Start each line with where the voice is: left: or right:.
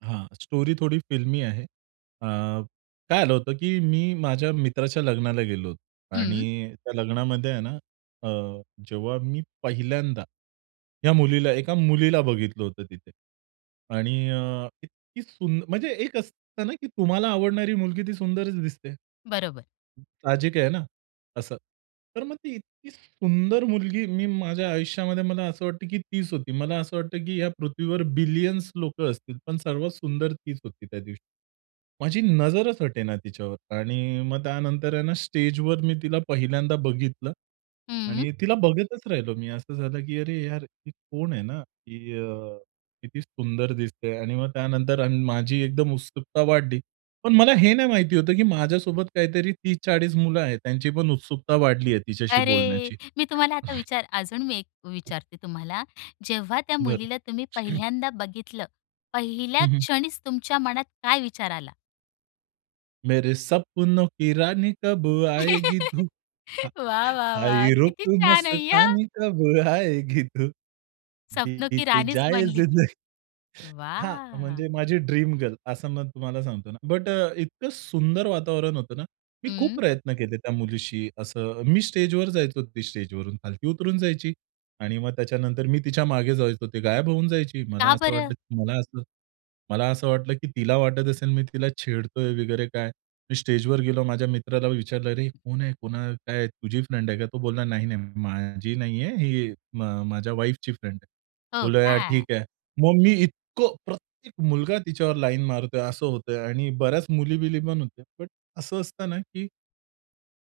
right: हां, स्टोरी थोडी फिल्मी आहे. अ, काय झालं होतं, की मी माझ्या मित्राच्या लग्नाला गेलो होतो
left: हं.
right: आणि त्या लग्नामध्ये आहे ना अ, जेव्हा मी पहिल्यांदा या मुलीला 1 मुलीला बघितलं होतं तिथे आणि अ, इतकी सुन्द म्हणजे एक असत ना की तुम्हाला आवडणारी मुलगी ती सुंदरच दिसते.
left: बरोबर.
right: साहजिक आहे ना असं. तर मग ती इतकी सुंदर मुलगी मी माझ्या आयुष्यामध्ये मला असं वाटतं की तीच होती. मला असं वाटतं की या पृथ्वीवर बिलियन्स लोकं असतील पण सर्वात सुंदर तीच होती त्या दिवशी. माझी नजरच हटे ना तिच्यावर आणि मग त्यानंतर आहे ना, स्टेजवर मी तिला पहिल्यांदा बघितलं
left: हं.
right: आणि तिला बघतच राहिलो मी असं झालं की अरे यार ही कोण आहे ना? की अ, किती सुंदर दिसतेय आणि मग त्यानंतर अन् माझी एकदम उत्सुकता वाढली. पण मला हे नाही माहिती होतं की माझ्यासोबत काहीतरी 30-40 मुलं आहेत त्यांची पण उत्सुकता वाढली आहे तिच्याशी
left: अरे!
right: बोलण्याची.
left: मी तुम्हाला आता विचार अजून मी एक विचारते तुम्हाला जेव्हा त्या
right: बरं.
left: मुलीला तुम्ही
right: [unintelligible]
left: पहिल्यांदा बघितलं, पहिल्या
right: हं, हं.
left: क्षणीच तुमच्या मनात काय विचार आला?
right: मेरे सपनो की रानी कब आएगी तू
left: वाह, वाह, वाह!
right: आई रुत
left: किती छान आहे अय्या.
right: मस्तानी कब आएगी तू
left: सपनो की
right: बित
left: राणीच
right: जाये
left: बनली ती.
right: जिंदगानी. हां,
left: वाह!
right: म्हणजे माझी ड्रीम गर्ल असं मग तुम्हाला सांगतो ना, बट अ, इतकं सुंदर वातावरण होतं ना, मी खूप
left: हं.
right: प्रयत्न केले त्या मुलीशी असं मी स्टेजवर जायचो ती स्टेजवरून खालती उतरून जायची आणि मग त्याच्यानंतर मी तिच्या मागे जायचो ती गायब होऊन जायची. मला
left: का
right: असं
left: बरं?
right: वाटलं मला असं मला असं वाटलं की तिला वाटत असेल मी तिला छेडतोय वगैरे काय मी स्टेजवर गेलो माझ्या मित्राला विचारलं "अरे कोण आहे, कोण काय, तुझी फ्रेंड आहे का?" तो बोलला "नाही, नाही माझी नाहीये ही म माझ्या वाईफची फ्रेंड आहे."
left: हो
right: बोलूया
left: का?
right: ठीक आहे. मग मी इतकं प्रत्येक मुलगा तिच्यावर लाईन मारतोय असं होतय आणि बऱ्याच मुली-बिली पण होत्या. बट असं असत ना की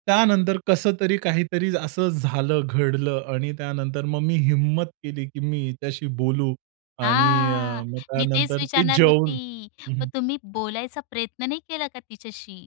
right: त्यानंतर कसं तरी, काहीतरी असं झालं घडलं आणि त्यानंतर मग मी हिम्मत केली की मी हिच्याशी बोलू आणि अ,
left: हां,
right: मग
left: मी तेच
right: त्यानंतर ते
left: विचारणार होती,
right: जेवून हं,
left: मग
right: हं.
left: तुम्ही बोलायचा प्रयत्न नाही केला का तिच्याशी?